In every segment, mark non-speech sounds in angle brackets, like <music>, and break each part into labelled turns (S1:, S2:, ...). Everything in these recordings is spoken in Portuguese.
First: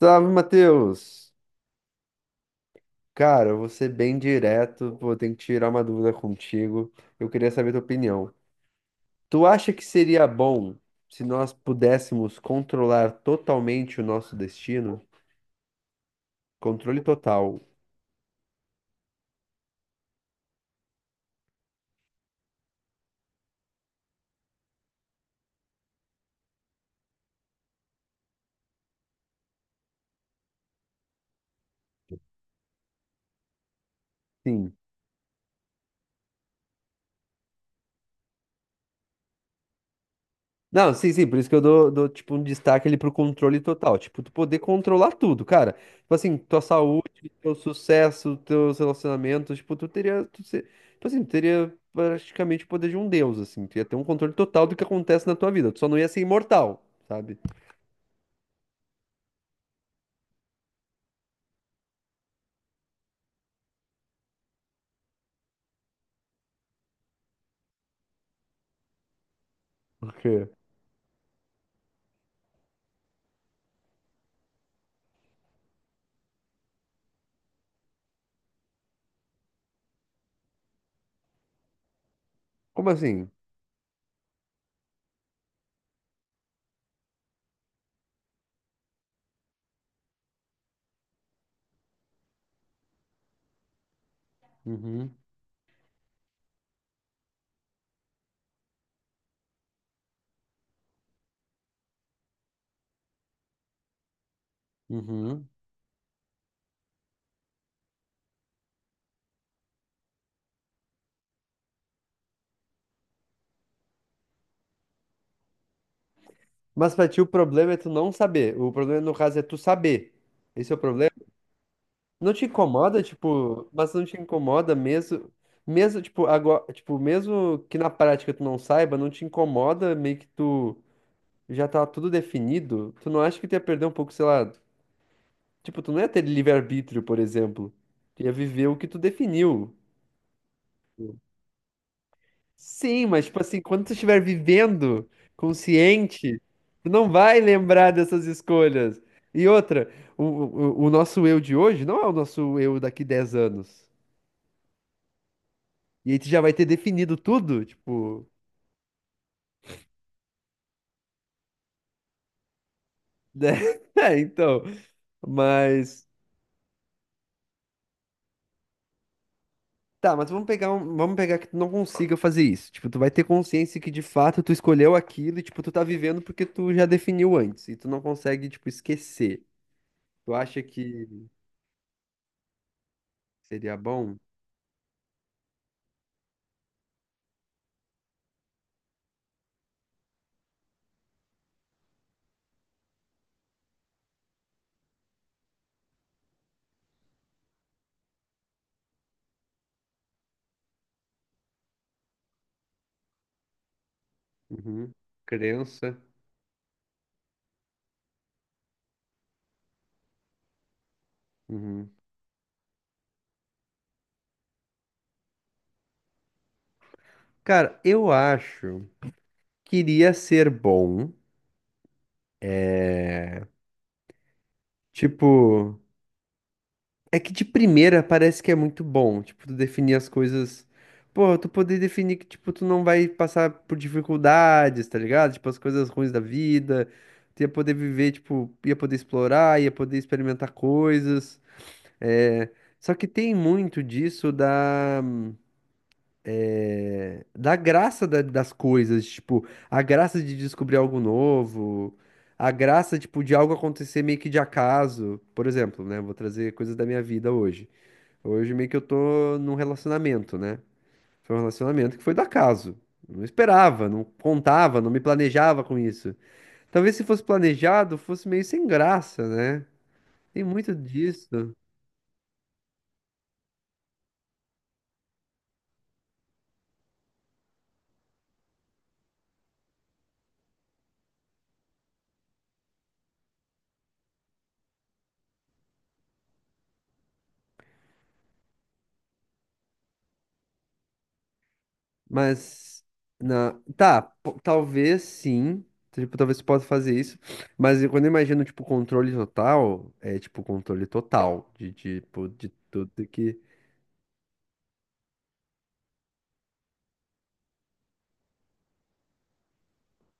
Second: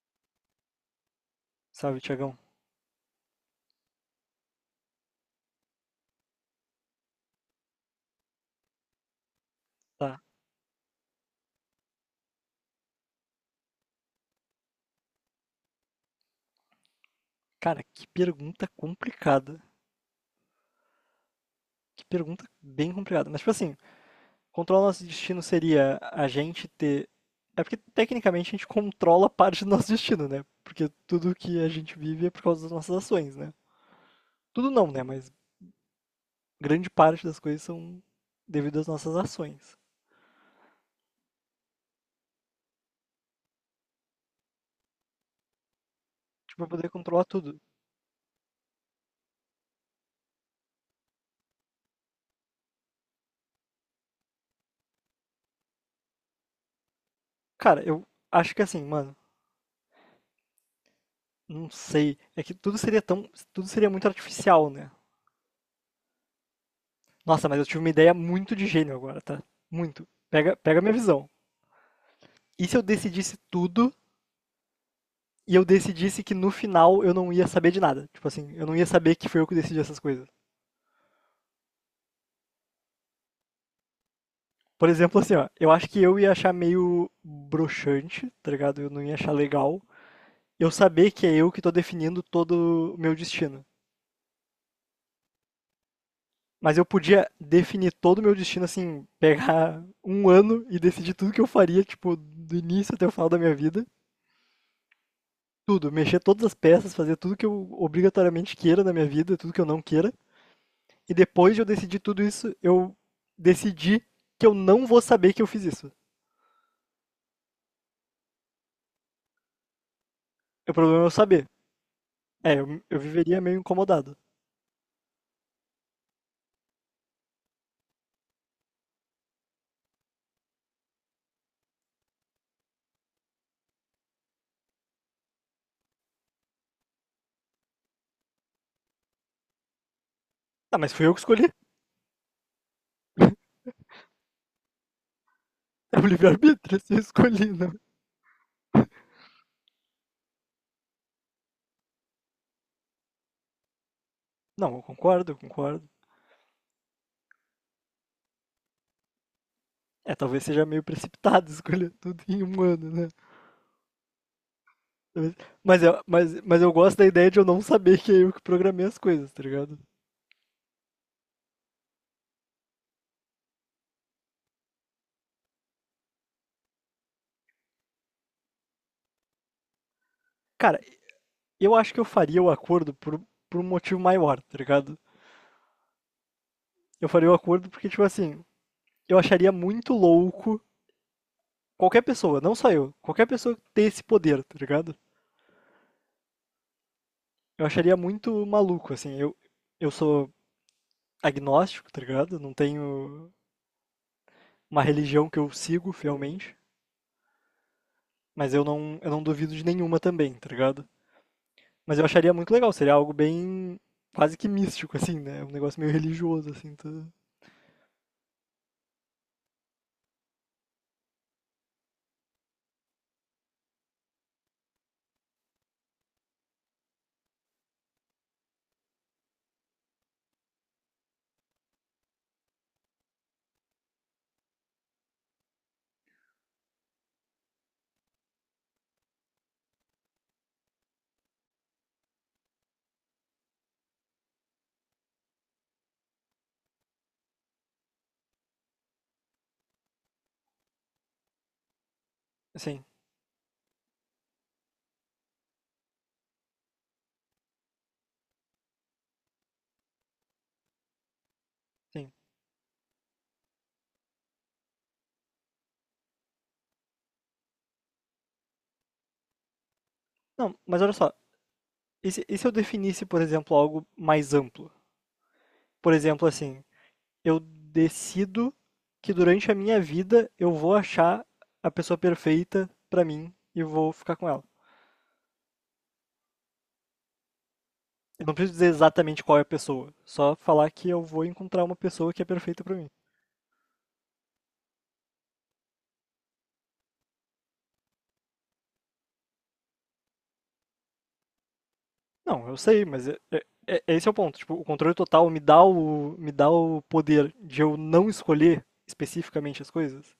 S1: Salve, Matheus!
S2: Salve, Tiagão.
S1: Cara, eu vou ser bem direto, vou ter que tirar uma dúvida contigo. Eu queria saber tua opinião. Tu acha que
S2: Tá.
S1: seria bom se nós pudéssemos controlar totalmente o nosso destino? Controle total.
S2: Cara, que pergunta complicada. Que pergunta bem complicada. Mas, tipo assim, controlar nosso destino seria a gente ter. É porque, tecnicamente, a gente controla parte do nosso destino, né? Porque tudo que a gente vive é por causa das nossas ações, né? Tudo
S1: Sim.
S2: não, né? Mas grande parte das coisas são devido às nossas ações.
S1: Não, sim, sim, por isso que eu dou, tipo, um destaque ali pro controle total. Tipo, tu poder controlar tudo, cara. Tipo assim,
S2: Tipo,
S1: tua
S2: pra poder controlar
S1: saúde, teu
S2: tudo.
S1: sucesso, teus relacionamentos, tipo, tu teria, tu ser, tipo assim, tu teria praticamente o poder de um deus, assim. Tu ia ter um controle total do que acontece na tua vida. Tu só não ia ser imortal, sabe?
S2: Cara, eu acho que assim, mano, não sei. É que tudo seria tão. Tudo seria muito artificial, né? Nossa, mas eu tive uma ideia muito de gênio agora, tá? Muito.
S1: Por quê?
S2: Pega minha visão. E se eu decidisse tudo e eu decidisse que no final eu não ia saber de nada? Tipo assim, eu não ia saber que foi eu que decidi essas coisas.
S1: Como assim?
S2: Por exemplo, assim, ó, eu acho que eu ia achar meio broxante, tá ligado? Eu não ia achar legal. Eu saber que é eu que tô definindo todo o meu destino.
S1: Uhum,
S2: Mas eu podia definir todo o meu destino, assim, pegar <laughs> um ano e decidir tudo que eu faria, tipo, do início até o final da minha vida.
S1: uhum.
S2: Tudo, mexer todas as peças, fazer tudo que eu obrigatoriamente queira na minha vida, tudo que eu não queira. E depois de eu decidir tudo isso, eu decidi que eu não vou saber que eu fiz isso.
S1: Mas pra ti o problema é tu não saber. O problema, no caso, é tu saber. Esse
S2: O
S1: é o
S2: problema é
S1: problema?
S2: eu saber.
S1: Não te
S2: É, eu
S1: incomoda,
S2: viveria meio
S1: tipo, mas não
S2: incomodado.
S1: te incomoda mesmo, mesmo, tipo, agora, tipo, mesmo que na prática tu não saiba, não te incomoda meio que tu já tá tudo definido, tu não acha que tu ia perder um pouco, sei lá, tipo, tu não ia ter livre-arbítrio, por exemplo, tu ia viver o que tu definiu.
S2: Ah, mas fui eu que escolhi. <laughs>
S1: Sim, mas, tipo assim, quando tu estiver vivendo,
S2: É o
S1: consciente,
S2: livre-arbítrio,
S1: tu
S2: se eu
S1: não vai
S2: escolhi, não.
S1: lembrar dessas escolhas. E outra, o nosso eu de hoje não é o nosso eu daqui 10 anos.
S2: Não, eu concordo.
S1: E aí tu já vai ter definido tudo, tipo,
S2: É, talvez seja meio precipitado <laughs> escolher tudo em um ano, né?
S1: né? <laughs> É, então,
S2: Talvez- Mas eu,
S1: mas
S2: mas eu gosto da ideia de eu não saber que é eu que programei as coisas, tá ligado?
S1: tá, mas vamos pegar que tu não consiga fazer isso. Tipo, tu vai ter consciência que de fato tu escolheu aquilo e tipo, tu tá vivendo porque tu já definiu antes e tu não consegue, tipo, esquecer. Tu acha
S2: Cara,
S1: que
S2: eu acho que eu faria o acordo por um
S1: seria
S2: motivo
S1: bom?
S2: maior, tá ligado? Eu faria o acordo porque, tipo assim, eu acharia muito louco qualquer pessoa, não só eu, qualquer pessoa ter esse poder, tá ligado? Eu acharia muito maluco, assim. Eu sou agnóstico, tá ligado? Não tenho uma
S1: Uhum.
S2: religião que eu sigo
S1: Crença.
S2: fielmente, mas eu não duvido de nenhuma também, tá ligado?
S1: Uhum.
S2: Mas eu acharia muito legal, seria algo bem quase que místico, assim, né? Um negócio meio religioso, assim, tá?
S1: Cara, eu acho que iria ser bom, tipo, é que de primeira parece que é muito bom, tipo, tu definir as coisas. Pô, tu poder definir que, tipo, tu não vai passar por dificuldades, tá ligado? Tipo, as coisas ruins da vida. Tu ia poder viver, tipo, ia poder explorar, ia poder experimentar coisas. É... só que tem muito disso da, da graça da- das coisas, tipo, a graça de descobrir algo novo, a
S2: Sim,
S1: graça, tipo, de algo acontecer meio que de acaso. Por exemplo, né? Vou trazer coisas da minha vida hoje. Hoje meio que eu tô num relacionamento, né? Foi um relacionamento que
S2: sim.
S1: foi do acaso. Eu não esperava, não contava, não me planejava com isso. Talvez se fosse planejado, fosse meio sem graça, né? Tem
S2: Não,
S1: muito
S2: mas olha só,
S1: disso.
S2: e se eu definisse, por exemplo, algo mais amplo? Por exemplo, assim, eu decido que durante a minha vida eu vou achar a pessoa perfeita pra mim e vou ficar com ela. Eu não preciso dizer exatamente qual é a pessoa, só falar que eu vou encontrar uma pessoa que é perfeita pra
S1: Mas
S2: mim.
S1: na tá, po- talvez sim. Tipo, talvez você possa fazer isso, mas eu- quando eu imagino, tipo, controle total, é tipo controle total de tipo
S2: Não,
S1: de
S2: eu sei,
S1: tudo
S2: mas é-
S1: que
S2: é- é- é esse é o ponto. Tipo, o controle total me dá me dá o poder de eu não escolher especificamente as coisas.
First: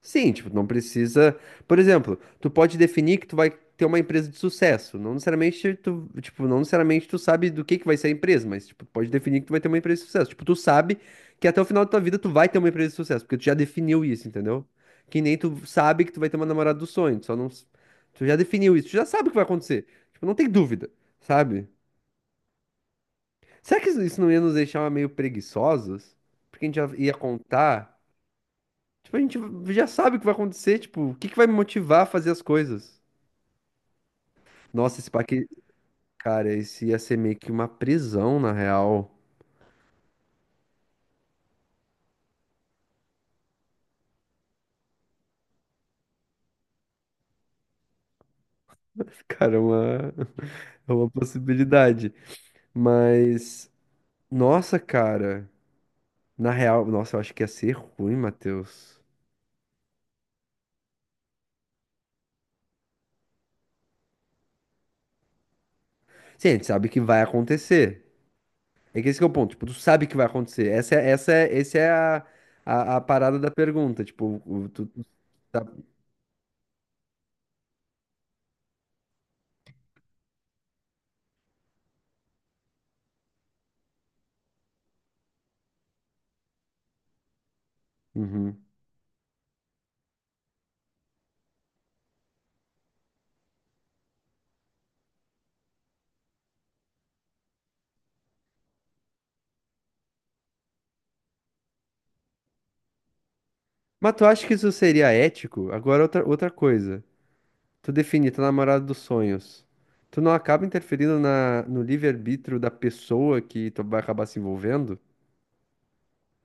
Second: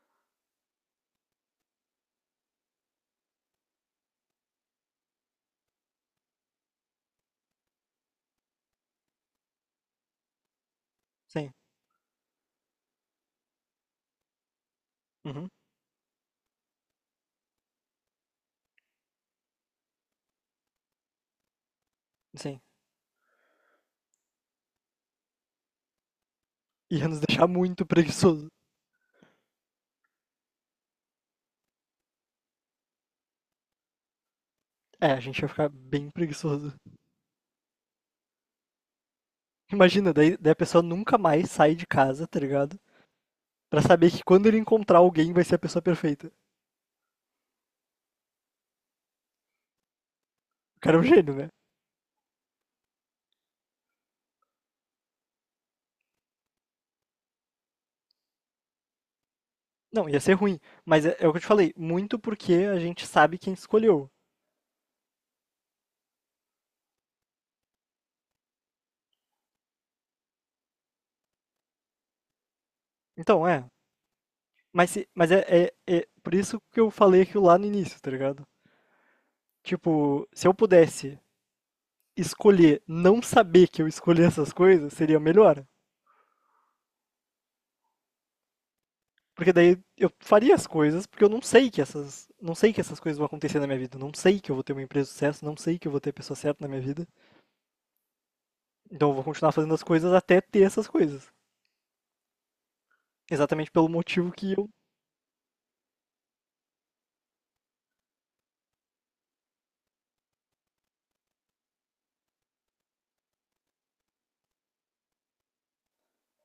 S1: sim, tipo, não precisa. Por exemplo, tu pode definir que tu vai ter uma empresa de sucesso. Não necessariamente tu, tipo, não necessariamente tu sabe do que vai ser a empresa, mas tipo, tu pode definir que tu vai ter uma empresa de sucesso. Tipo, tu sabe que
S2: Sim.
S1: até o final da tua vida tu vai ter uma empresa de sucesso, porque tu já definiu isso, entendeu? Que nem
S2: Uhum.
S1: tu sabe que tu vai ter uma namorada do sonho, tu só não s- tu já definiu isso, tu já sabe o que vai acontecer. Tipo, não tem dúvida, sabe?
S2: Sim.
S1: Será que isso não ia nos deixar meio preguiçosos? Porque a gente já
S2: Ia
S1: ia
S2: nos deixar muito
S1: contar.
S2: preguiçoso.
S1: Tipo, a gente já sabe o que vai acontecer, tipo, o que que vai me motivar a fazer as coisas? Nossa, esse
S2: É, a gente
S1: parque,
S2: ia ficar bem
S1: cara,
S2: preguiçoso.
S1: esse ia ser meio que uma prisão, na real.
S2: Imagina, daí a pessoa nunca mais sai de casa, tá ligado? Pra saber que quando ele encontrar alguém vai ser a pessoa perfeita.
S1: <laughs> Cara, é uma,
S2: O
S1: <laughs> é
S2: cara é um
S1: uma
S2: gênio, né?
S1: possibilidade. Mas, nossa, cara, na real, nossa, eu acho que ia ser ruim, Matheus.
S2: Não, ia ser ruim. Mas é, é o que eu te falei, muito porque a gente sabe quem escolheu.
S1: Sim, a gente sabe que vai acontecer. É que esse que é o ponto, tipo, tu sabe que vai acontecer. Essa é a, a parada
S2: Então,
S1: da
S2: é.
S1: pergunta, tipo, o- tu,
S2: Mas,
S1: tu
S2: se- mas é,
S1: tá-
S2: é por isso que eu falei aquilo lá no início, tá ligado? Tipo, se eu pudesse escolher não saber que eu escolhi essas coisas, seria melhor.
S1: Uhum.
S2: Porque daí eu faria as coisas, porque eu não sei que essas, não sei que essas coisas vão acontecer na minha vida, não sei que eu vou ter uma empresa de sucesso, não sei que eu vou ter a pessoa certa na minha vida. Então eu vou continuar fazendo as coisas até ter essas coisas. Exatamente pelo
S1: Mas tu
S2: motivo
S1: acha
S2: que
S1: que
S2: eu.
S1: isso seria ético? Agora outra, outra coisa. Tu define tua namorada dos sonhos. Tu não acaba interferindo na, no livre-arbítrio da pessoa que tu vai acabar se envolvendo?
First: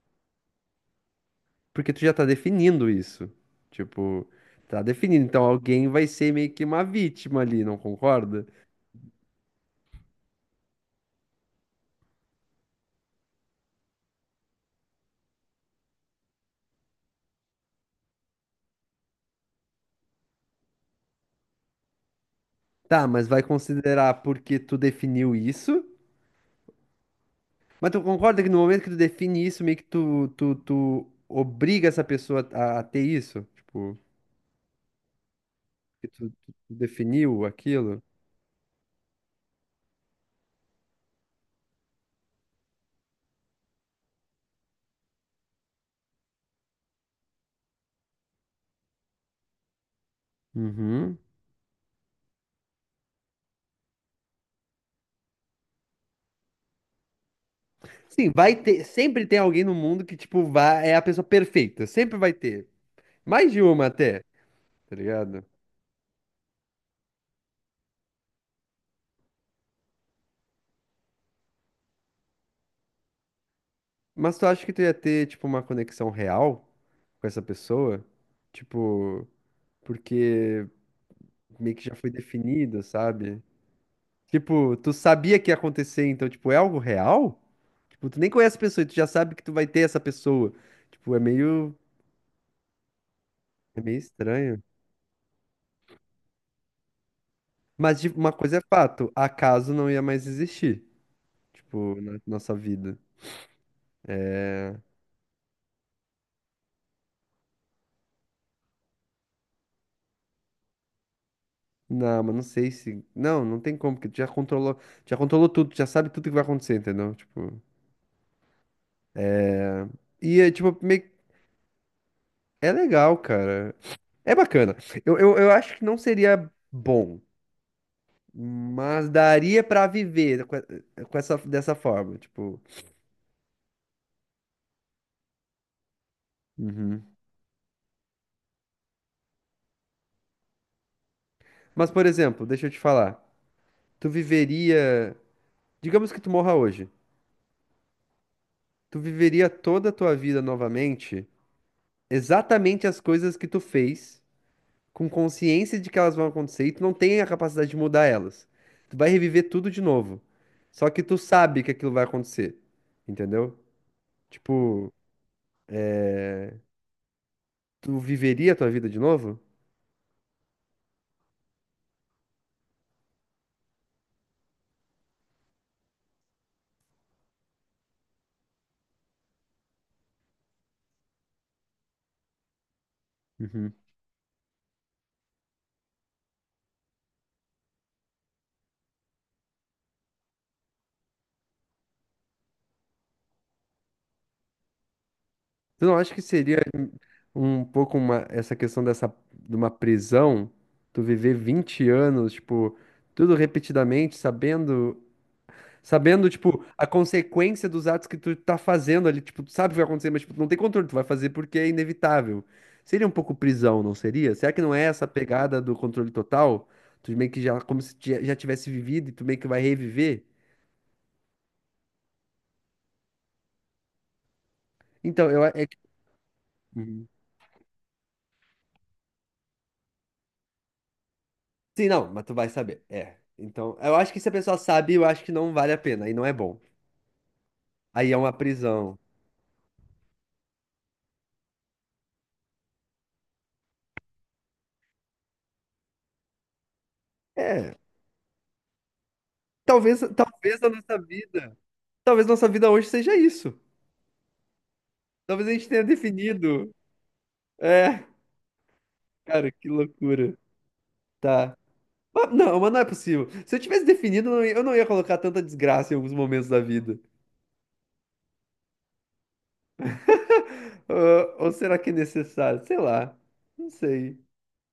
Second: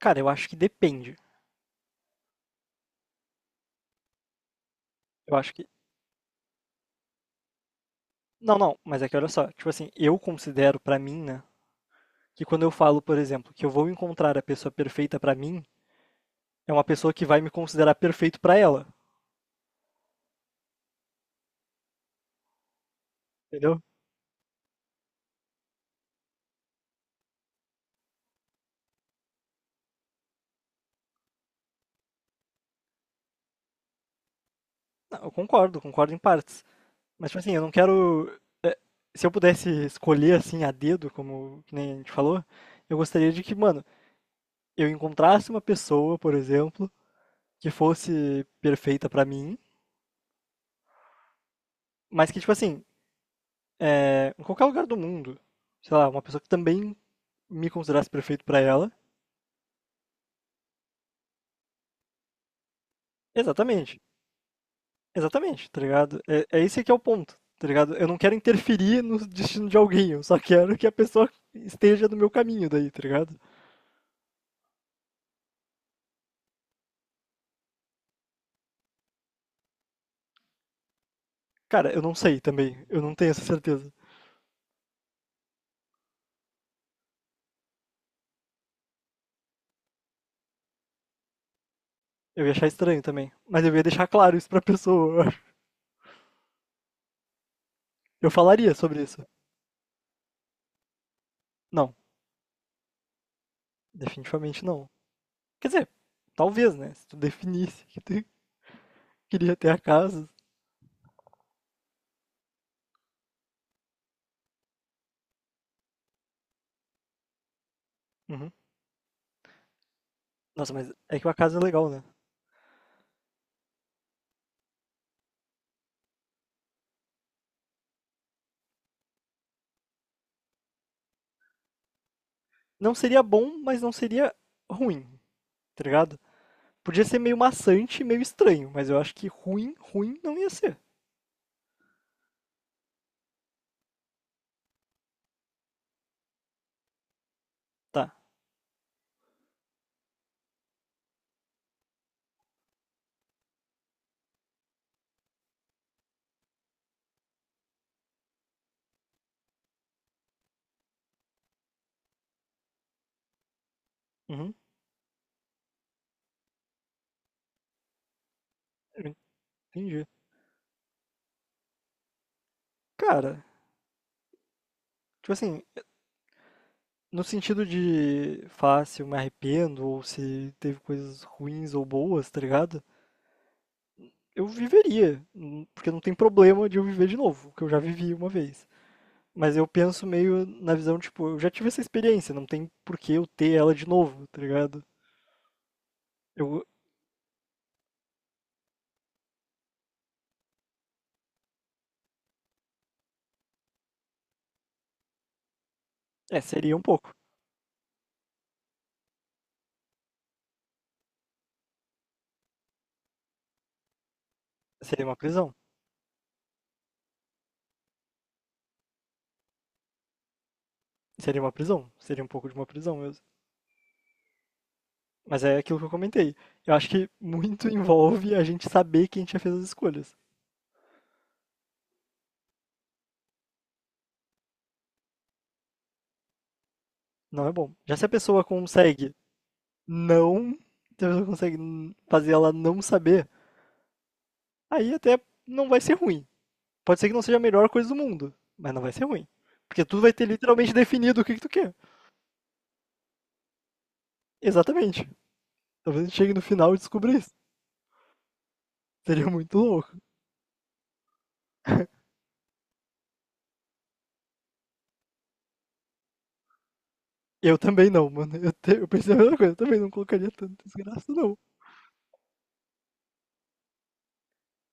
S2: Cara, eu acho que depende.
S1: Porque tu já tá definindo isso. Tipo, tá definindo.
S2: Eu
S1: Então
S2: acho que.
S1: alguém vai ser meio que uma vítima ali, não concorda?
S2: Não, não, mas é que olha só, tipo assim, eu considero pra mim, né, que quando eu falo, por exemplo, que eu vou encontrar a pessoa perfeita pra mim, é uma pessoa que vai me considerar perfeito pra ela,
S1: Tá, mas vai
S2: entendeu?
S1: considerar porque tu definiu isso? Mas tu concorda que no momento que tu define isso, meio que tu obriga essa pessoa a ter isso? Tipo,
S2: Não,
S1: que
S2: concordo em
S1: tu,
S2: partes.
S1: tu
S2: Mas, tipo
S1: definiu
S2: assim, eu não
S1: aquilo?
S2: quero. é, Se eu pudesse escolher, assim, a dedo, como que nem a gente falou, eu gostaria de que, mano, eu encontrasse uma pessoa, por exemplo, que fosse perfeita pra mim,
S1: Uhum.
S2: mas que, tipo assim, em qualquer lugar do mundo, sei lá, uma pessoa que também me considerasse
S1: Sim,
S2: perfeito
S1: vai
S2: pra
S1: ter.
S2: ela.
S1: Sempre tem alguém no mundo que, tipo, vai, é a pessoa perfeita. Sempre vai ter. Mais de uma
S2: Exatamente,
S1: até, tá ligado?
S2: exatamente, tá ligado? É, é esse que é o ponto, tá ligado? Eu não quero interferir no destino de alguém, eu só quero que a pessoa esteja no meu caminho daí, tá ligado?
S1: Mas tu acha que tu ia ter, tipo, uma conexão real com essa pessoa? Tipo, porque meio que
S2: Cara,
S1: já
S2: eu
S1: foi
S2: não sei também,
S1: definido,
S2: eu não tenho essa
S1: sabe?
S2: certeza.
S1: Tipo, tu sabia que ia acontecer, então, tipo, é algo real? Tipo, tu nem conhece a pessoa e tu já sabe que tu vai ter essa pessoa. Tipo,
S2: Eu ia achar estranho também, mas eu
S1: é
S2: ia
S1: meio
S2: deixar claro isso pra
S1: estranho.
S2: pessoa, eu
S1: Mas de- uma coisa é
S2: falaria sobre
S1: fato,
S2: isso.
S1: acaso não ia mais existir,
S2: Não,
S1: tipo, na nossa vida.
S2: definitivamente não. Quer dizer, talvez, né? Se tu definisse que tu queria ter a casa.
S1: Não, mas não sei se. Não, não tem como, porque tu já controlou tudo, tu já sabe tudo que vai acontecer, entendeu? Tipo.
S2: Uhum.
S1: É, e é
S2: Nossa,
S1: tipo,
S2: mas
S1: meio... que-
S2: é que a casa é legal, né?
S1: é legal, cara. É bacana. Eu acho que não seria bom, mas daria pra viver com, e- com essa, dessa forma, tipo.
S2: Não seria bom, mas não seria ruim, tá ligado?
S1: Uhum.
S2: Podia ser meio maçante, meio estranho, mas eu acho que ruim não ia ser.
S1: Mas, por exemplo, deixa eu te falar. Tu viveria. Digamos que tu morra hoje.
S2: Tá.
S1: Tu viveria toda a tua vida novamente, exatamente as coisas que tu fez, com consciência de que elas vão acontecer e tu não tem a capacidade de mudar elas. Tu vai reviver tudo de novo. Só que tu sabe que aquilo vai acontecer. Entendeu?
S2: Uhum,
S1: Tipo, tu viveria a tua vida de
S2: eu
S1: novo?
S2: entendi. Cara, tipo assim, no sentido de fácil, me arrependo, ou se teve coisas ruins ou boas, tá ligado?
S1: Uhum.
S2: Eu viveria, porque não tem problema de eu viver de novo, que eu já vivi uma vez. Mas eu penso meio na visão, tipo, eu já tive essa experiência, não tem por que eu ter ela de novo, tá ligado?
S1: Tu não acha que seria
S2: Eu,
S1: um pouco uma, essa questão dessa, de uma prisão? Tu viver 20 anos, tipo, tudo repetidamente, sabendo. Sabendo,
S2: é,
S1: tipo,
S2: seria um
S1: a
S2: pouco.
S1: consequência dos atos que tu tá fazendo ali, tipo, tu sabe o que vai acontecer, mas tipo, tu não tem controle, tu vai fazer porque é inevitável. Seria um pouco prisão, não seria? Será que não é essa
S2: Seria uma prisão.
S1: pegada do controle total? Tu meio que já, como se ti- já tivesse vivido e tu meio que vai reviver?
S2: Seria uma prisão, seria um pouco de uma prisão mesmo.
S1: Então,
S2: Mas
S1: eu... a-
S2: é
S1: É... que-
S2: aquilo que eu comentei. Eu acho
S1: Uhum.
S2: que muito <laughs> envolve a gente saber quem já fez as escolhas.
S1: Sim, não, mas tu vai saber, é. Então, eu acho que se a pessoa sabe, eu acho que não vale a pena, aí não é bom.
S2: Não é bom. Já se a
S1: Aí é uma
S2: pessoa
S1: prisão.
S2: consegue não, se a pessoa consegue fazer ela não saber, aí até não vai ser ruim. Pode ser que não seja a melhor
S1: É,
S2: coisa do mundo, mas não vai ser ruim. Porque
S1: talvez,
S2: tu vai ter
S1: talvez a
S2: literalmente
S1: nossa
S2: definido o que que tu
S1: vida,
S2: quer.
S1: talvez nossa vida hoje seja isso.
S2: Exatamente.
S1: Talvez a gente tenha
S2: Talvez a gente chegue no
S1: definido,
S2: final e descubra isso.
S1: é...
S2: Seria
S1: Cara,
S2: muito
S1: que
S2: louco.
S1: loucura. Tá. Mas não é possível. Se eu tivesse definido, eu não ia colocar tanta desgraça em alguns momentos da vida.
S2: Eu também não, mano. Eu pensei a mesma coisa. Eu também não colocaria tanta
S1: <laughs>
S2: desgraça,
S1: Ah,
S2: não.
S1: ou será que é necessário? Sei lá. Não sei.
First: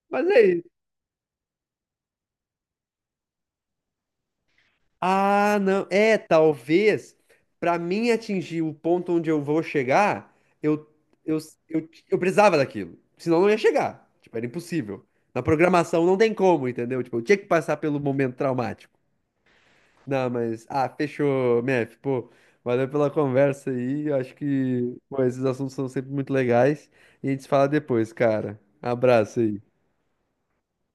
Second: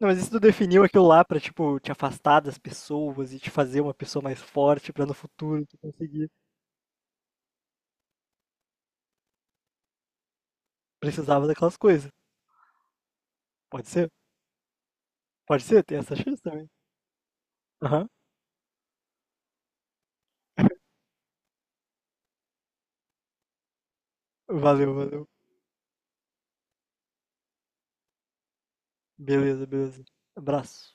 S2: Não, mas
S1: Mas
S2: isso
S1: é
S2: tu
S1: isso.
S2: definiu aquilo lá pra, tipo, te afastar das pessoas e te fazer uma pessoa mais forte pra no
S1: Ah,
S2: futuro tu
S1: não. É,
S2: conseguir.
S1: talvez pra mim atingir o ponto onde eu vou chegar, eu, eu,
S2: Precisava daquelas coisas.
S1: eu precisava daquilo. Senão eu não ia
S2: Pode
S1: chegar.
S2: ser?
S1: Tipo, era impossível. Na
S2: Pode ser, tem
S1: programação não
S2: essa
S1: tem
S2: chance também.
S1: como, entendeu? Tipo, eu tinha que passar pelo
S2: Aham.
S1: momento traumático. Não, mas. Ah, fechou, Mef. Pô, valeu pela conversa aí. Eu acho
S2: Valeu,
S1: que, pô,
S2: valeu.
S1: esses assuntos são sempre muito legais. E a gente se fala depois, cara. Abraço aí.
S2: Beleza, beleza. Abraço.